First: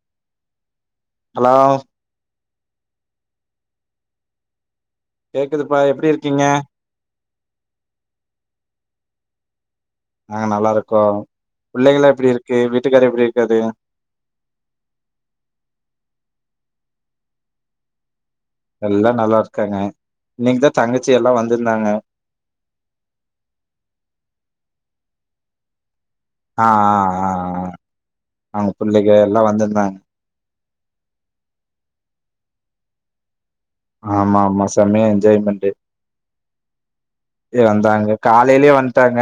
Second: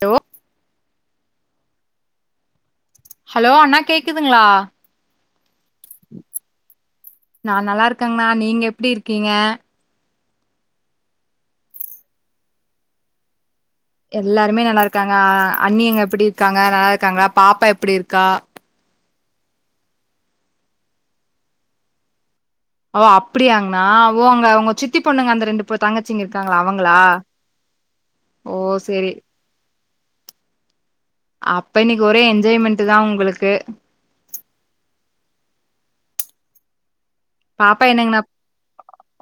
hello hello hello அண்ணா கேக்குதுங்களா கேக்குதுப்பா எப்டி இருக்கீங்க நான் நல்லா இருக்கேங்களா நீங்க எப்டி இருக்கீங்க நாங்க நல்லா இருக்கோம் பிள்ளைகள்லா எப்டி இருக்கு வீட்டுக்கார எப்டி இருக்காரு எல்லாருமே நல்லா இருக்காங்க அண்ணி அங்க எப்டி இருக்காங்க நல்லா இருக்காங்கள பாப்பா எப்டி இருக்கா எல்லா நல்லாருக்காங்க இன்னைக்குதான் தங்கச்சி எல்லாம் வந்திருந்தாங்க ஓ அப்டியாங்கண்ணா ஓங்க உங்க சித்தி பொண்ணுங்க அந்த ரெண்டு இப்ப தங்கச்சிங்க இருக்காங்களா ஆ அவங்களா ஆ ஆ ஆ ஓ அவங்க செரி புள்ளைக எல்லா வந்திருந்தாங்க அப்ப இன்னைக்கு ஒரே என்ஜாய்மெண்ட் தான் உங்களுக்கு ஆமா ஆமா செமையா என்ஜாய்மென்ட் இ பாப்பா வந்தாங்க என்னங்கண்ணா காலையிலயே வந்துட்டாங்க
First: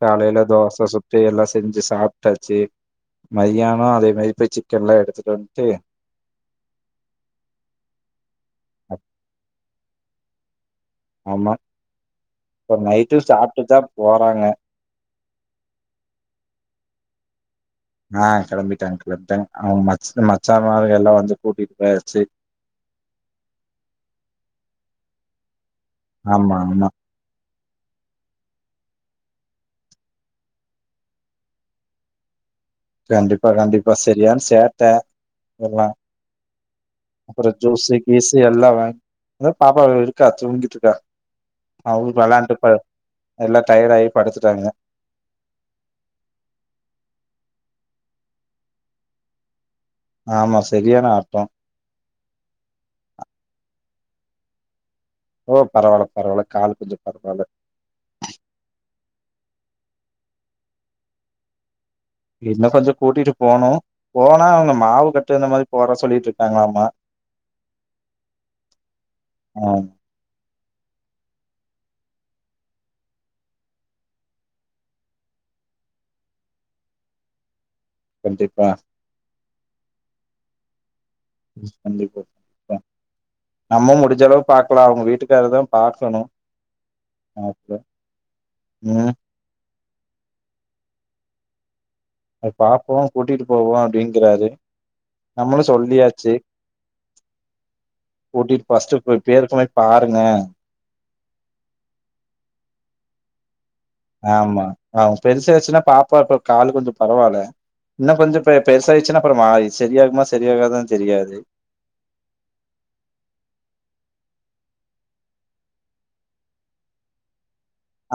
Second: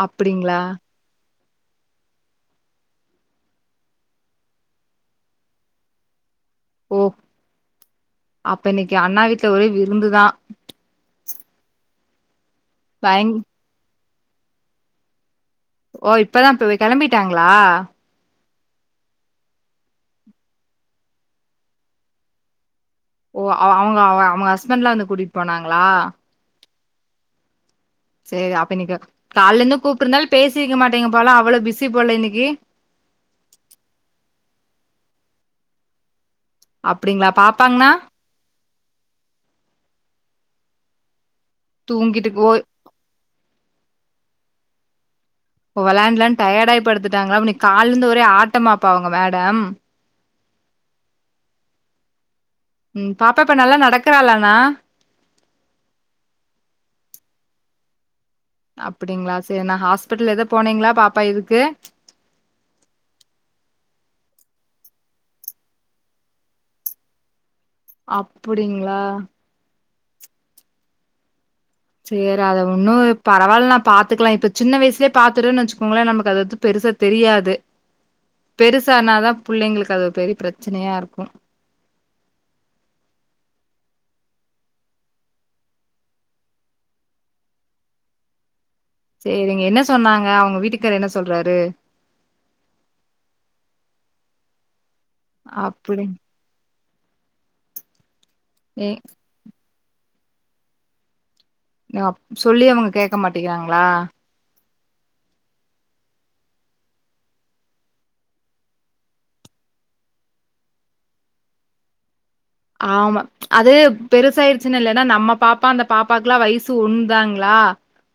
காலைல அப்டிங்களா தோசை சுட்டு டு எல்லா செஞ்சு சாப்ட்டாச்சு மதியானம் அதே மாரி சிக்கன்ல்லா எடுத்துட்டு வந்துட்டு ஓ அப்ப இன்னைக்கு அண்ணா வீட்ல ஒரே விருந்துதான் ஆமா இ நைட்டும் பயங் சாப்பிட்டு தான் போறாங்க ஓ இப்பதான் இப்ப கெளம்பிட்டாங்களா ஆ கெளம்பிட்டாங்க கெளம்பிட்டாங்க அவங்க ம மச்சம எல்லாம் வந்து கூட்டிட்டு போயாச்சு ஓ அவங்க அவங்க ஹஸ்பண்ட்ல வந்து கூட்டிட்டு போனாங்களா ஆமா ஆமா செரி அப்ப இன்னைக்கு கால இருந்து கூப்பிட்டுருந்தாலும் பேசிருக்க மாட்டேங்க போலா அவ்ளோ பிஸி போல இன்னைக்கு கண்டிப்பா கண்டிப்பா சரியான சேட்ட எல்லாம் அப்டிங்களா அப்றோ ஜூஸ் பாப்பாங்கன்னா கிஸ் எல்லாம் பாப்பாவ இருக்கா தூங்கிட்டு இருக்கா அவ தூங்கிட்டு விளாண்டுப்ப எல்ல டயர்ட் ஆயி படுத்துட்டாங்க ஓ வெளாண்டுலாம் டயர்டாயி படுத்துட்டாங்களா அப்பா காலேந்து ஒரே ஆட்ட மாப்பா உங்க மேடம் ஆமா சரியான ஆட்டோ ம் பாப்ப இப்ப நல்லா நடக்கறலண்ணா ஓ பரவாயில்ல பரவாயில்ல கால் கொஞ்சம் பரவாயில்ல அப்டிங்களா செரி நா ஹாஸ்பிட்டல் எதோ போனீங்களா பாப்பா இதுக்கு இன்னு கொஞ்சம் கூட்டிட்டு போணும் போனா அவுங்க மாவு கட்டு இந்த மாரி போட சொல்லிட்டு இருக்காங்களாமமாம் அப்டிங்ளா ம் செரி அத ஒன்னும் பரவாயில்லணா பாத்துக்கலாம் இப்ப சின்ன வயசுலயே பாத்துட்டுன்னு வச்சுக்கோங்களேன் நமக்கு அது வ பெருச தெரியாது கண்டிப்பா பெருசானா தா புள்ளைங்களுக்கு அது பெரிய பிரச்சனையா இருக்கும் கண்டிப்பா அ நம்ம முடிஞ்ச அளவு பாக்கலாம் அவுங்க வீட்டுக்காரரு தா பாக்கணும் ஓகே ம் செரிங்க என்ன சொன்னாங்க அவங்க வீட்டுக்காரரு என்ன சொல்றாரு பாப்போம் கூட்டிட்டு போவோம் அப்டிங்கறாரு நம்மளும் அப்டி சொல்லியாச்சு கூட்டிட்டு ஏ ஃபஸ்ட்டு பேருக்குனே பாருங்க அப்டி செல்லி அவுங்க கேக்க மாட்டேங்கிறாங்களா ஆமா அவங்க பெருச ஆச்சுன்னா பாப்பா இப்ப காலு கொஞ்சம் பரவாயில்ல இன்னும் கொஞ்சம் பெ பெருச ஆயிடுச்சுன்னா அப்றோம்மா செரி ஆகுமா செரி ஆகாதான்னு தெரியாது ஆமா அது பெருசாயிடுச்சு இல்லன்னா நம்ம பாப்பா அந்த பாப்பாக்கு எல்லா வயசு ஒன்னு தாங்ளா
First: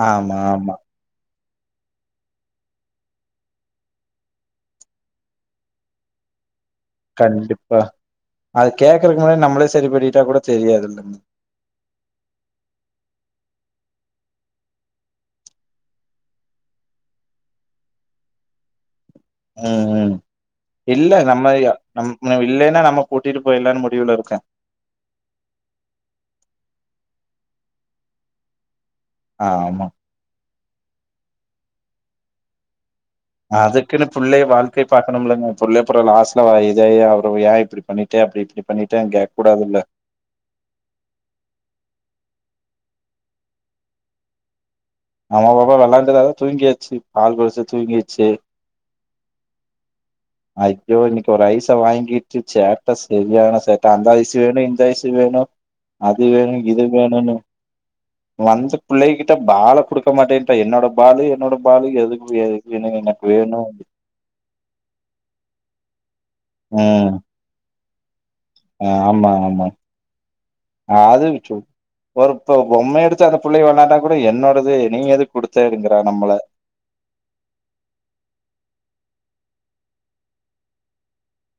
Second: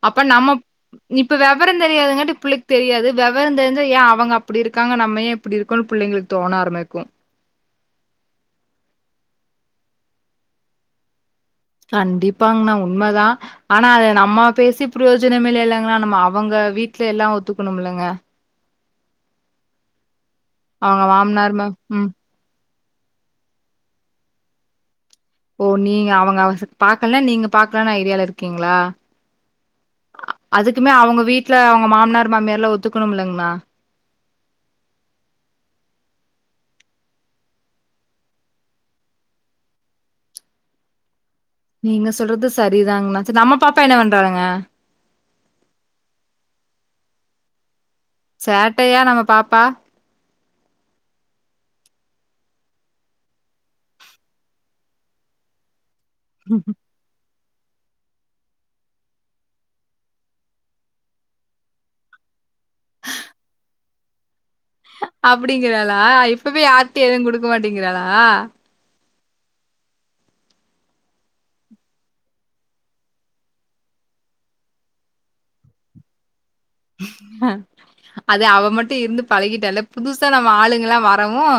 அப்ப ஆமா நம்ம ஆமா இப்ப வெவரம் தெரியாதுங்கட்டு புள்ளக்கு தெரியாது வெவரம் தெரிஞ்சா ஏ அவுங்க அப்டி இருக்காங்க நம்ம ஏ இப்டி இருக்கோன்னு புள்ளைங்களுக்கு தோண ஆரம்பிக்கும் கண்டிப்பா அது கேக்குறக்கு முன்ன நம்மளே செரி பண்ணிட்டா கூட தெரியாது கண்டிப்பாங்கண்ணா உண்மதா ஆனா அத நம்ம பேசி பிரயோஜனம் இல்லங்களா நம்ம அவுங்க வீட்ல எல்லா ஒத்துக்கணும்ல்ங்க ம் ம் அவங்க இல்ல நம்ம மாமனார் மா ம் நம் இல்லன்னா நம்ம கூட்டிட்டு போய்லான்னு முடிவுல இருக்கன் ஓ நீங்க அவுங்க பாக்கலனா நீங்க பாக்லானு ஐடியால இருக்கீங்ளா ஆமா அதுக்குமே அவுங்க வீட்ல அவுங்க மாமனார் மாமியார்லா ஒத்துக்கணுமுலங்க அதுக் க்குன்னு புள்ளை வாழ்க்கை பாக்கணுலங்க புள்ள அப்றோ லாஸ்ட்ல இதாயி அவரு ஏ இப்டி பண்ணிட்டு அப்டி இப்டி பண்ணிட்டேனு கேக் கூடாதுல்ல நீங்க சொல்றது செரிதாங்ணா ச நம்ம பாப்பா என்ன பண்றாளுங்க நம்மா பாப்பா விளாண்டுரதா அதா தூங்கிச்சு பால் குடிச்சு தூங்கிச்சு சேட்டையா நம்ம பாப்பா ஐயோ இன்னிக்கு ஒரு ஐசை வாங்கிட்டு சேட்ட சரியான சேட்டா அந்த ஐசு வேணு இந்த ஐசு வேணு அது வேணு இது வேணுன்னு வந்த புள்ளைகிட்ட பால குடுக்க மாட்டேன்றா என்னோட பாலு என்னோட பாலு எது வே ணும் எனக்கு வேணு அப்டிங்கிறாளா இப்பவே யார்ட்டியு ம் எதும் குடுக்க மாட்டேங்கிறாளா ஆமா ஆமா அது சு ஒருத்தோ பொம்மைய எடுத்து அந்த புள்ளய வெளையாண்டா கூட என்னோடது நீ எது குடுத்தடுங்கறா நம்மள ஆ அது அவ மட்டு இருந்து பழகிட்டால்ல புதுசா நம்ம ஆளுங்கல்லா வரவும்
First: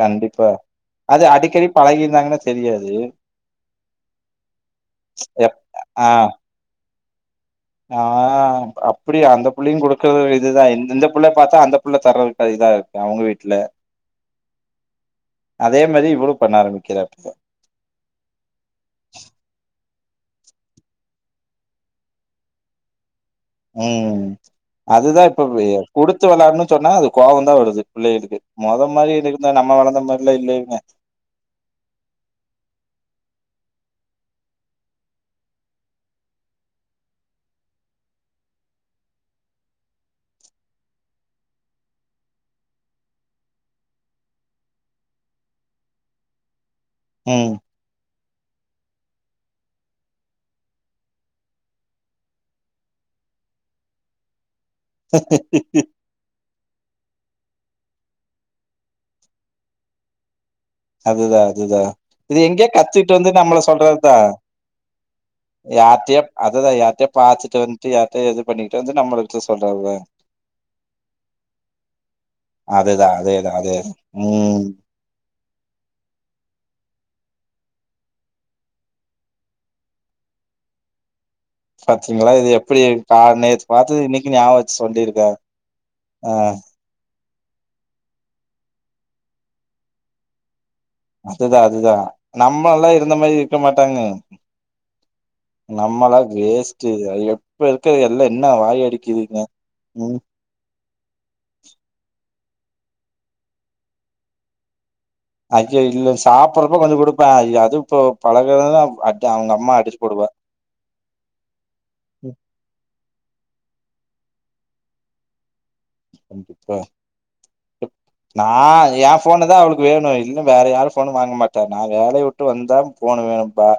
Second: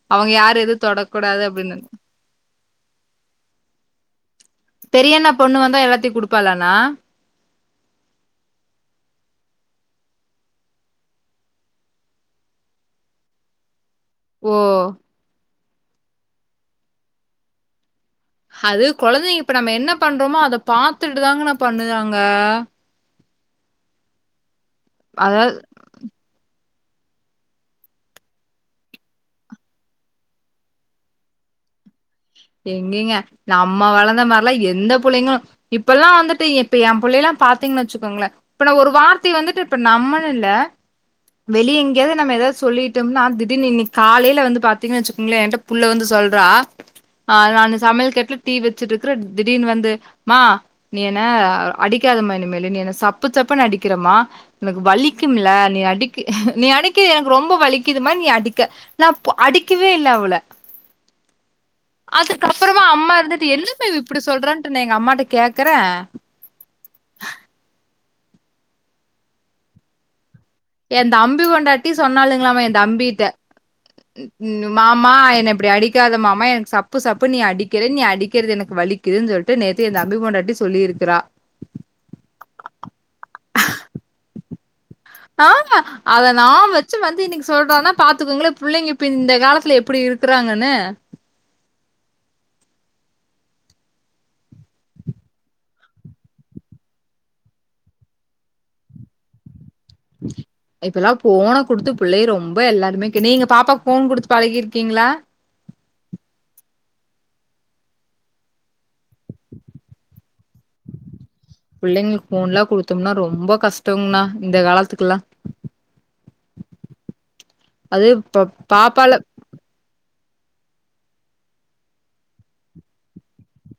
கண்டிப்பா அது அடிக்கடி பழகிருந்தாங்கன்னா தெரியாது பெரியண்ணா எப் பொண்ணு வந்தா எல்லாத்தயு குடுப்பாளாண்ணா அ அப்டி அந்த புள்ளையு குடுக்குறது இதுதா இந்த புள்ள பாத்தா அந்த புள்ள தரதுக்கு இதா இருக் அவுங்க வீட்ல ஓ அதே மாரி இவளு பண்ண ஆரம்பிக்றா இப்போ அது கொழந்தைங்க இப்ப நம்ம என்ன பண்றோமோ அத பாத்துட்டு தாங்கணா பண்ணுதாங்க ம் அதுதா இப்ப அதாவது குடுத்து வெளாடுனு சொன்னா அது கோவந்தா வருது பிள்ளைகளுக்கு மொதமாரி இருக்குந்த நம்ம வளந்த மாரிலா இல்ல இவுங்க எங்கிங்க நம்ம வளந்த மாரிலா எந்த புள்ளைங்களு இப்பெல்லா வந்துட்டு இப்ப ஏ புள்ளையெல்லா பாத்திங் வச்சுக்கோங்ளே இப்ப நா ஒரு வார்த்தய வந்துட்டு இப்ப நம்மன்னு இல்ல வெளிய எங்கயாது நம்ம ஏதாது சொல்லிட்டோம்னா திடீர்னு இன்னிக்கி காலைல வந்து பாத்திங்கன்னு வச்சுக்கோங்ளே என்ட்ட புள்ள வந்து சொல்றா அ ம் நானு சமையல் கட்ல டீ வச்சுட்ருக்குற திடீர்னு வந்து மா நீ என்னஅடிக்காதமா இனிமேலு நீ என்ன சப்பு சப்புன்னு அடிக்கிறமா எனக்கு வலிக்கும்ல நீ அடி நீ அடிக்கது எனக்கு ரொம்ப வலிக்குது மா நீ அடிக்க நா அடிக்கவே இல்ல அவள அதுதா அதுதா இது எங்கயோ அதுக்கப்புறமா கத்துட் அம்மா வந்து இருந்துட்டு நம்ள என்னம்மா இவ சொல்றத்தா இப்டி சொல்றான்ட்டு நா எங்க அம்மாட்ட கேக்குறே யார்ட்டியோ அததா யார்ட்டியோ பாத்துட்டு வன்ட்டு யார்ட்டியோ இது பண்ணிட்டு வந்து நம்மள்ட்ட சொல்றதுதா எ தம்பி பொண்டாட்டி சொன்னாளுங்ளாமா எ அதுதா தம்பிட்ட அதேதா அதேதா ம் மா மா என்ன இப்டி அடிக்காத மாமா எனக்கு சப்பு சப்பு நீ அடிக்கிற நீ அடிக்கிறது எனக்கு வலி க்குதுன்னு சொல்ட்டு நேத்து எ தம்பி பொண்டாட்டி சொல்லியிருக்குறா பாத்திங்களா இது எப்டி க நேத்து பாத்தது இன்னைக்கு ஞாபகோ வச்சி சொல்லிருக் ஆமா அத நியாபகோ வ ச்சி வந்து இன்னைக்கு சொல்றான்ன்னா பாத்துக்கோங்ளே புள்ளைங்க இப்ப இந்த காலத்துல எப்டி இருக்குறாங்கன்னு அதுதா அதுதா நம்ம எல்லா இருந்த மாதிரி இருக்க மாட்டாங்க நம்மளா வேஸ்ட்டு எப்ப இருக்குறது எல்லா என்ன வாய் அடிக்குதுங்க ம் இப்பல்லா போன குடுத்து புள்ளைக ரொம்ப எல்லாருமே கே நீங்க பாப்பாக்கு போன் குடுத்து பழகியிருக்கீங்ளா அய்யோ இல்ல சாப்புட்றப்ப கொஞ்சோ குடுப்பே அது இப்போ பழகுனா அது அவுங்க அம்மா அடிச்சு புடுவா புள்ளைங்ளுக்கு போன்ல்லா குடுத்தோம்னா ரொம்ப கஷ்டோங்னா இந்த காலத்துக்குல்லா கண்டிப்பா அது நா இப்ப எ பாப்பால போனதா அவளுக் வேணு இல்லன்ன வேற யாரு போனு வாங்க மாட்ட நா வேலைய விட்டு வந்தா போன் வேணும்பா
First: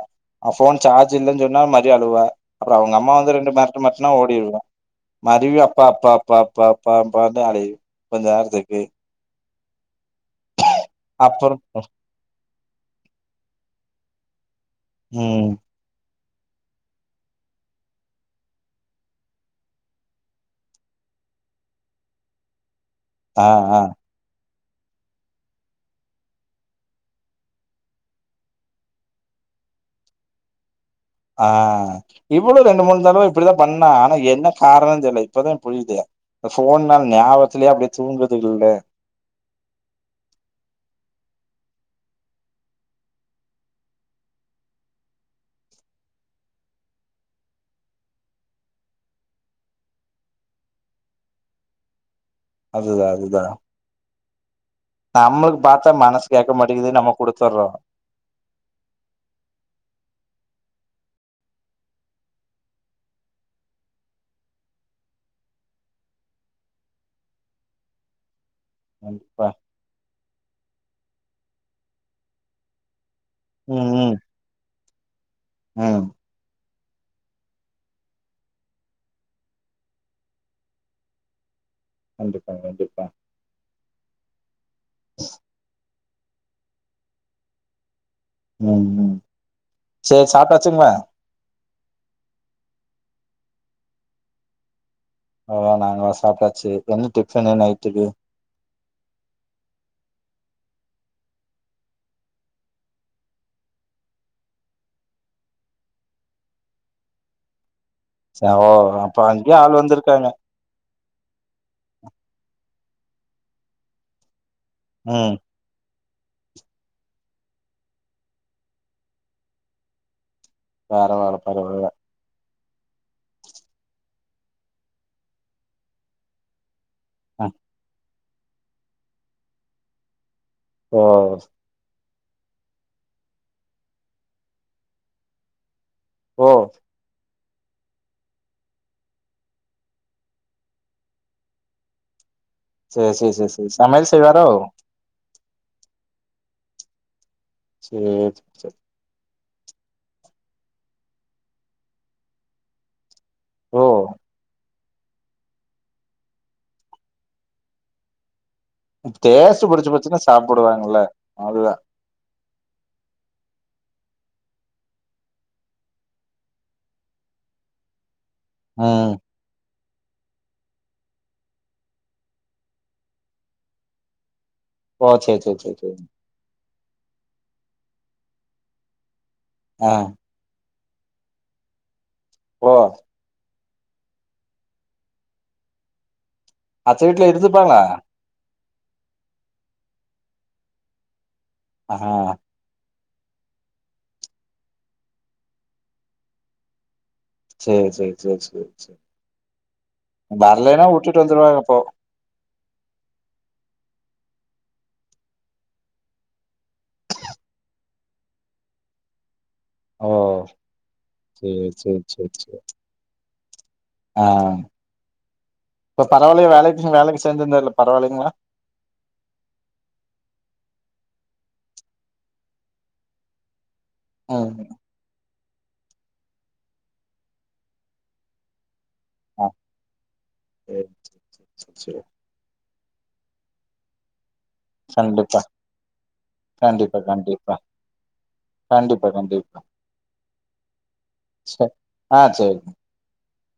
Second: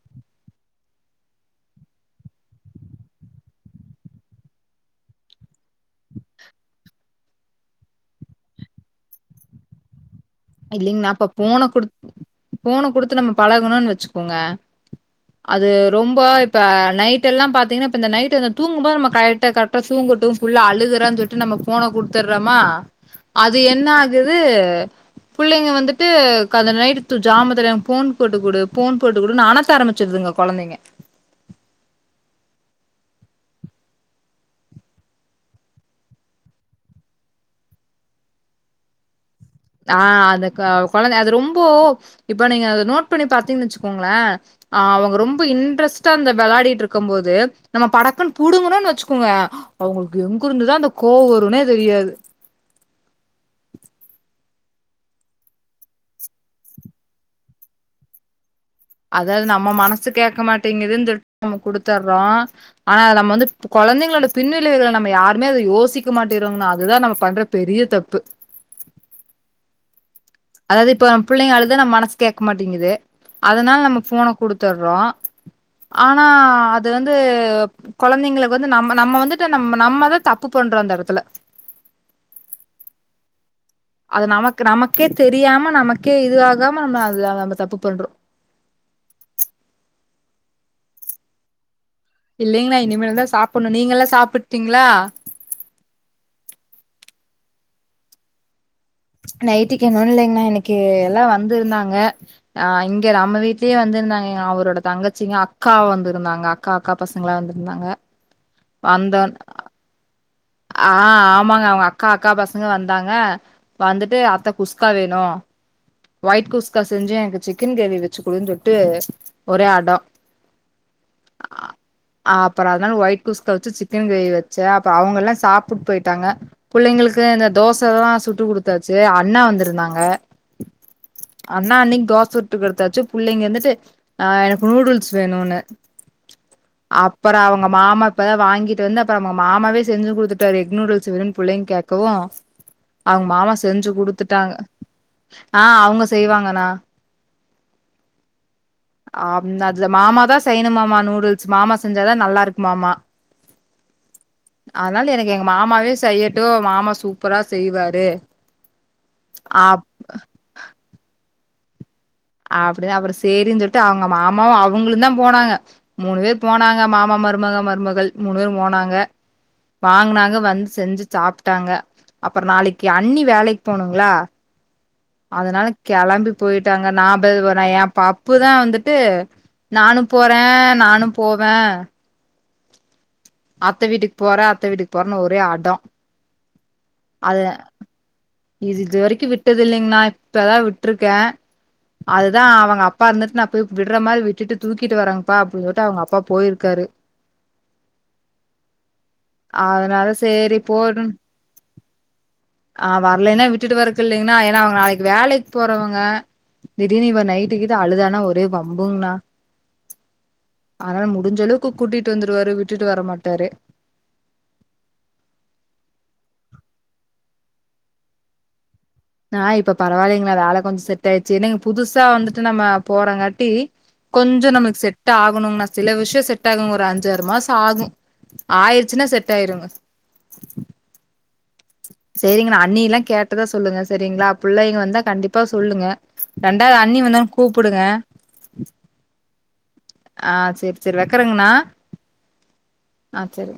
அ போன் சார்ஜ் இல்லன்னு சொன்னா மாரி அலுவா அம்மா வந்து ரெண்டு மெரட்டு மெரட்னா ஓடிடுவ மருவி அப்பா அப்பா அப்பா அப்பா அப்பா அப்பாந்தா அழையு கொஞ்சநேரத்துக்கு செ இல்லிங்ண்ணா அப்ப அப்றோ போன குடு போன குடுத்து நம்ம பழகுணோன்னு வச்சுக்கோங்க ம் அது ரொம்ப இப் ப நைட் எல்லா பாத்திங்ன்னாஇப்ப நைட்டு இந்த தூக்கும்போது நம்ம கரைட் கரைட்டா தூக்கட்டு புல்ல அழுக்குற சொ ல்லிட்டு நம்ம போன குடுத்துற்றோமா ஆ அது ஆ என்ன ஆகுது புள்ளைங்க வந்துட்டு க அந்த நைட் தூ ஜாமத்துல போன் போட்டுகுடு போன் குடுன்னு அணத்த ஆரம்பிச்சுடுதுங்க கொழந்தைங்க ஆ இவளு ரெண்டு மூணு தடவ இப்டிதா பண்ணா ஆனா என்ன காரணோ தெரில இப்பதா புரிது போன் நாள் ஞாபகத்துலியே அப்டியே தூங்குதுக்குல்ல அ அது கொழந்தை அது ரொம்ப இப்ப நீங்க நோட் பண்ணி பாத்நிங்கன்னு வச்சுக்கோங்ளே அ அவுங்க ரொம்ப இன்ட்ரெஸ்டா அந்த வெளாடிட்டு இருக்கு போது நம்ம படக்கன்னு புடுங்குனோம்ன்னு வச்சுக்கோங்க அவங்களுக்கு எங்க இருந்துதா அந்த கோவ வரும்னே தெரியாது அதுதா அதுதா நம்மளுக்கு பாத்தா மனசு கேக்க மாட்டேங்குது நம்ம குடுத்துர்றோ அதாவது நம்ம மனசு கேக்க மாட்டேங்குதுன்னு சொல்ட்டு நம்ம குடுத்துறோ ஆனா அது நம் வந்து கொழந்தைகளோட பின்விளைவைகள நம்ம யாருமே அத யோசிக்க மாட்டேங்குறோன்னா அதுதா நம்ம பண்ற பெரிய தப்பு அப்ப அதாவது இப்ப நம்ம புள்ளைக அளுதா நம்மனசு கேக்க மாட்டேங்குது அதனால ம் நம்ம ம் போனை குடுத்துர்றோ ம் ஆனா அ து வந்து கொழந்தைங்களுக்கு வந்து நம்ம நம்ம வந்துட்டு நம்ம நம்மதா தப்பு பண்றோ அந்த எடத்துல கண்டிப்பா கண்டிப்பா அது நமக்கு நமக்கே தெரியாம நமக்கே இதுவாகாம நம்ம அது நம்ம தப்பு பண்றோ ம் ம் சரி சாப்டாச்சுங்களா இல்லைங்களா இனிமேல்தா சாப்பணு நீங்க எல்லா சாப்ட்டீங்களா ஓ நாங்களா சாப்ட்டாச்சு என்ன டிஃபன்னு நைட்டுக்கு நைட்டுக்கு என்னன்னுர்ல என்ன இல்ல இன்னைக்கு எல்லா வந்திருந்தாங்க ஆ இங்க நம்ம வீட்லயே வந்துருந்தாங்க அவரோட தங்கச்சிங்க அக்கா வந்திருந்தாங்க அக் காக்கா பசங்களா வந்திருந்தாங்க ச ஓ வந்த அப்ப அதுக்குள்ளே ஆள் வந்திருக்காங்க ஆ ஆமாங்க அவங்க அக்கா அக்கா பசங்க வந்தாங்க வந்துட்டு அத்த குஸ்கா வேணு ம் ஒயிட் குஸ்கா செஞ்சு எனக்கு சிக்கன் கிரேவி வச்சு குடுன்னு சொல்லிட்டு ஒரே அடோ வார வார பறவைகள ஆப்பற அதனால ஒயிட் குஸ்கா வச்சு சிக்கன் கிரேவி வச்சே அப்பற அவங்க எல்லா சாப்புட் போயிட்டாங்க புள்ளைங்களுக்கு அ அந்த தோச தா சுட்டு குடுத்தாச்சு அண்ண வந்திருந்தாங்க ஓ அண்ணா அண்ணிக்கு தோச சுட்டுக்குடுத்தாச்சு புள்ளைங்க வந்துட்டு ஆ எனக்கு நூடுல்ஸ் வேணுன்னு ஓ அப்புறம் அவங்க மாமா இப்பதா வாங்கிட்டு வந்து அப்பற அவங்க மாமாவே செஞ்சு குடுத் ட்டாரு எக் நூடுல்ஸ் வேணுனு புள்ளைங்க கேக்கவு சேரி அவங்க சேரி சேரி மாமா சேரி செஞ்சு சமையல் செய்வாரோ குடுத்துட்டாங்க ஆ அவங்க செய்வாங்கனா சேரி செ செ ஆம் அதுல மாமா தா செய்யணும் மாமா நூடுல்ஸ் மாமா செஞ்சாதா நல்லாருக்கும்மா மா ஓ அதனால எனக்கு எங்க மாமாவே செய்யட்டு மாமா சூப்பரா செய்வாரு டேஸ்ட்டு அப் புடிச்சு போச்சுன்னா சாப்டுவாங்கல்ல அதுதா அப்டி தா அப்பற சேரின்னு சொல்லிட்டு அவங்க மாமாவு அவங்களுந்தா போனாங்க மூணு பேர் போனாங்க மாமா மருமக மருமகள் மூணு பேரும் போனாங்க ம் வாங்கனாங்க வந்து செஞ்சு சாப்ட்டாங்க அப்பற நாளைக்கு அண்ணி வேலைக்கு போணுங்களா ஓ சேரி சேரி அதனால சேரி சேரி கெளம்பி போயிட்டாங்க நா பேது போன ஏ பப்புதா வந்துட்டு ஆ நானும் போ னே நானும் போவே ஓ அத்த வீட்டுக்கு போற அத்த வீட்டுக்கு போறேன்னு ஒரே அட அத்த வீட்ல அது இருந்துப்பாங்களா இது இது வரைக்கு விட்டது இல்லைங்கனா இப்பதா விட்ருக்கே ஆ அதுதா அவங்க அப் அப்பா இருந்துட்டு நா போய் விடுற மாரி விட்டுட்டு தூக்கிட்டு வரேங்கப்பா அப்டின்னு சொல்லிட்டு அவங்க அப்பா போயிருக்காரு சேரி சேரி சேரி சேரி சேரி அதனால சரி வரலேனா வுட்டுட்டு வந்துருவாரு அப்போ ஆ வரலேனா விட்டுட்டு வரக்கு இல்லைங்கன்னா ஏனா அவுங்க நாளைக்கி வேலைக்கு போறவுங்க திடீர்னு இவ நைட்டு கீட்டு அழுதானா ஒரே வம்புங்னா ஓ அதனால முடிஞ்ச சேரி அளவுக்கு சேரி கூட்டிட்டு சேரி வந்துருவாரு சேரி விட்டுட்டு வரமாட்டாரு ஆ இப்போ பரவால்லையா வேலைக்கு வேலைக்கு சேந்து இருந்தாருல பரவால்லைங்களா ஆ இப்ப பரவால்லலைங்களா வேல கொஞ்சோ செட் ஆயிருச்சு இன்னைக்கி புதுசா வந்துட்டு நம்ம போறங்காட்டி கொஞ்சோ ம் நம்மளுக்கு செட் செட் ஆகணுங்கனா சில விஷ்யோ செட் ஆகுங்க ஒரு அஞ்சாறு மாசோ ஆகு ஆயிருச்சுனா செட் ஆயிருங்க சேர் சேர் சேரிங்கனா அண்ணி எல்லா கேட்டதா சொல்லுங்க சேரிங்களா புள்ளைங்க வந்தா கண்டிப்பா சொல்லுங்க ரெண்டாவது கண்டிப்பா அண்ணி வந்தோன்ன கண்டிப்பா கூப்பிடுங்க கண்டிப்பா கண்டிப்பா ஆ சேரி சேரி வக்கிறேங்கன்னா ச ஆ சேரி ஆ சேரி